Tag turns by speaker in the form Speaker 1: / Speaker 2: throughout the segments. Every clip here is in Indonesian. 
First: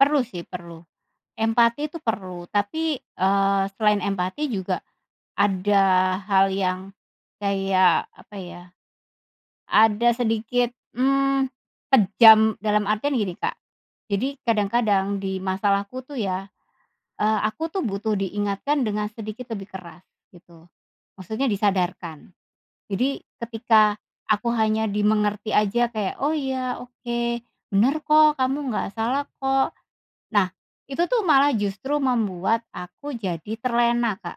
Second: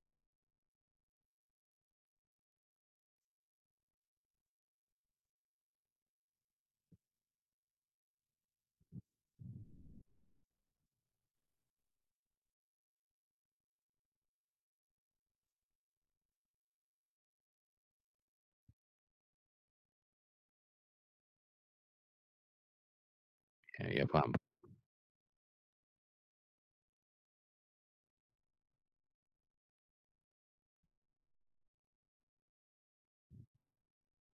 Speaker 1: Perlu sih, perlu. Empati itu perlu tapi, eee, selain empati juga ada hal yang kayak apa ya, ada sedikit, mmm, kejam, dalam artian gini Kak, jadi kadang-kadang di masalahku tuh ya, eee, aku tuh butuh diingatkan dengan sedikit lebih keras gitu. Maksudnya disadarkan. Jadi
Speaker 2: Iya
Speaker 1: ketika
Speaker 2: iya paham.
Speaker 1: aku hanya dimengerti aja kayak, "Oh iya oke, bener kok kamu nggak salah kok." Nah itu tuh malah justru membuat aku jadi terlena Kak.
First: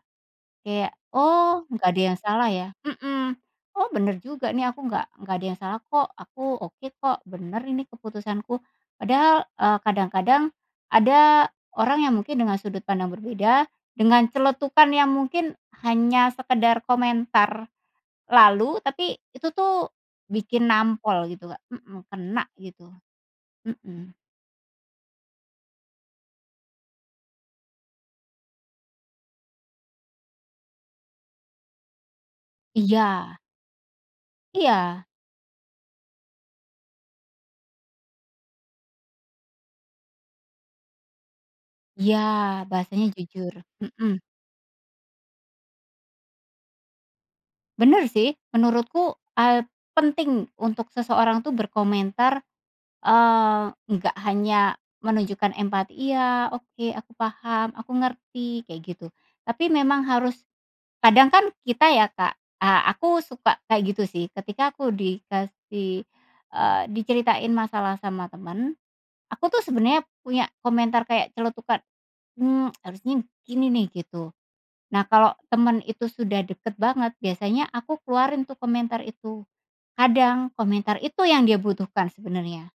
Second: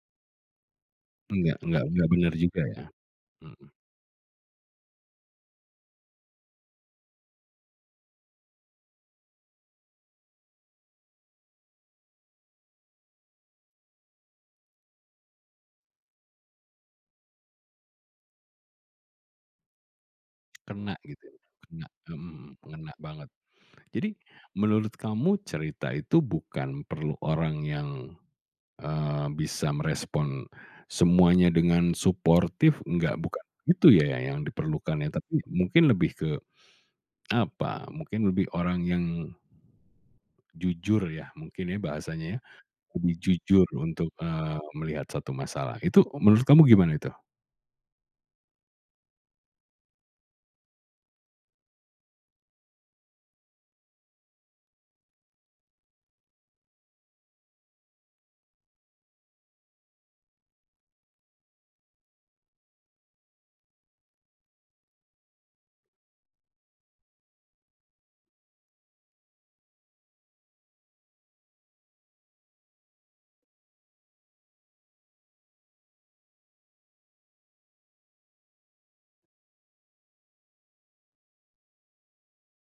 Speaker 1: Kayak,
Speaker 2: Nggak
Speaker 1: oh
Speaker 2: nggak
Speaker 1: nggak ada
Speaker 2: nggak
Speaker 1: yang
Speaker 2: benar
Speaker 1: salah
Speaker 2: juga
Speaker 1: ya,
Speaker 2: ya.
Speaker 1: mhm.
Speaker 2: Mhm.
Speaker 1: Oh bener juga nih aku nggak nggak ada yang salah kok, aku oke kok, bener ini keputusanku. Padahal, eee, kadang-kadang ada orang yang mungkin dengan sudut pandang berbeda, dengan celetukan yang mungkin hanya sekedar komentar lalu, tapi itu tuh bikin
Speaker 2: Kena gitu
Speaker 1: nampol
Speaker 2: ya,
Speaker 1: gitu Kak,
Speaker 2: kena,
Speaker 1: mhm,
Speaker 2: mhm
Speaker 1: kena
Speaker 2: mhm.
Speaker 1: gitu.
Speaker 2: Ngena banget. Jadi,
Speaker 1: Mhm.
Speaker 2: menurut kamu cerita itu bukan perlu orang yang, eee, bisa merespon semuanya dengan suportif, nggak
Speaker 1: Iya.
Speaker 2: bukan itu ya yang
Speaker 1: Iya.
Speaker 2: diperlukannya, tapi mungkin lebih ke, apa, mungkin lebih orang yang jujur ya, mungkin ya
Speaker 1: Iya,
Speaker 2: bahasanya ya.
Speaker 1: bahasanya
Speaker 2: Lebih
Speaker 1: jujur,
Speaker 2: jujur untuk,
Speaker 1: mhm.
Speaker 2: eee, melihat suatu masalah. Itu menurut kamu gimana itu?
Speaker 1: Bener sih, menurutku, eee, penting untuk seseorang tuh berkomentar, eee, nggak hanya menunjukkan empati, "Iya, oke, aku paham, aku ngerti," kayak gitu. Tapi memang harus kadang kan kita ya Kak eee, aku suka kayak gitu sih ketika aku dikasih eee, diceritain masalah sama temen, aku tuh sebenarnya punya komentar kayak celetukan, mmm, harusnya gini nih gitu. Nah kalau teman itu sudah deket banget, biasanya aku keluarin tuh komentar itu, kadang komentar itu yang dia butuhkan sebenarnya.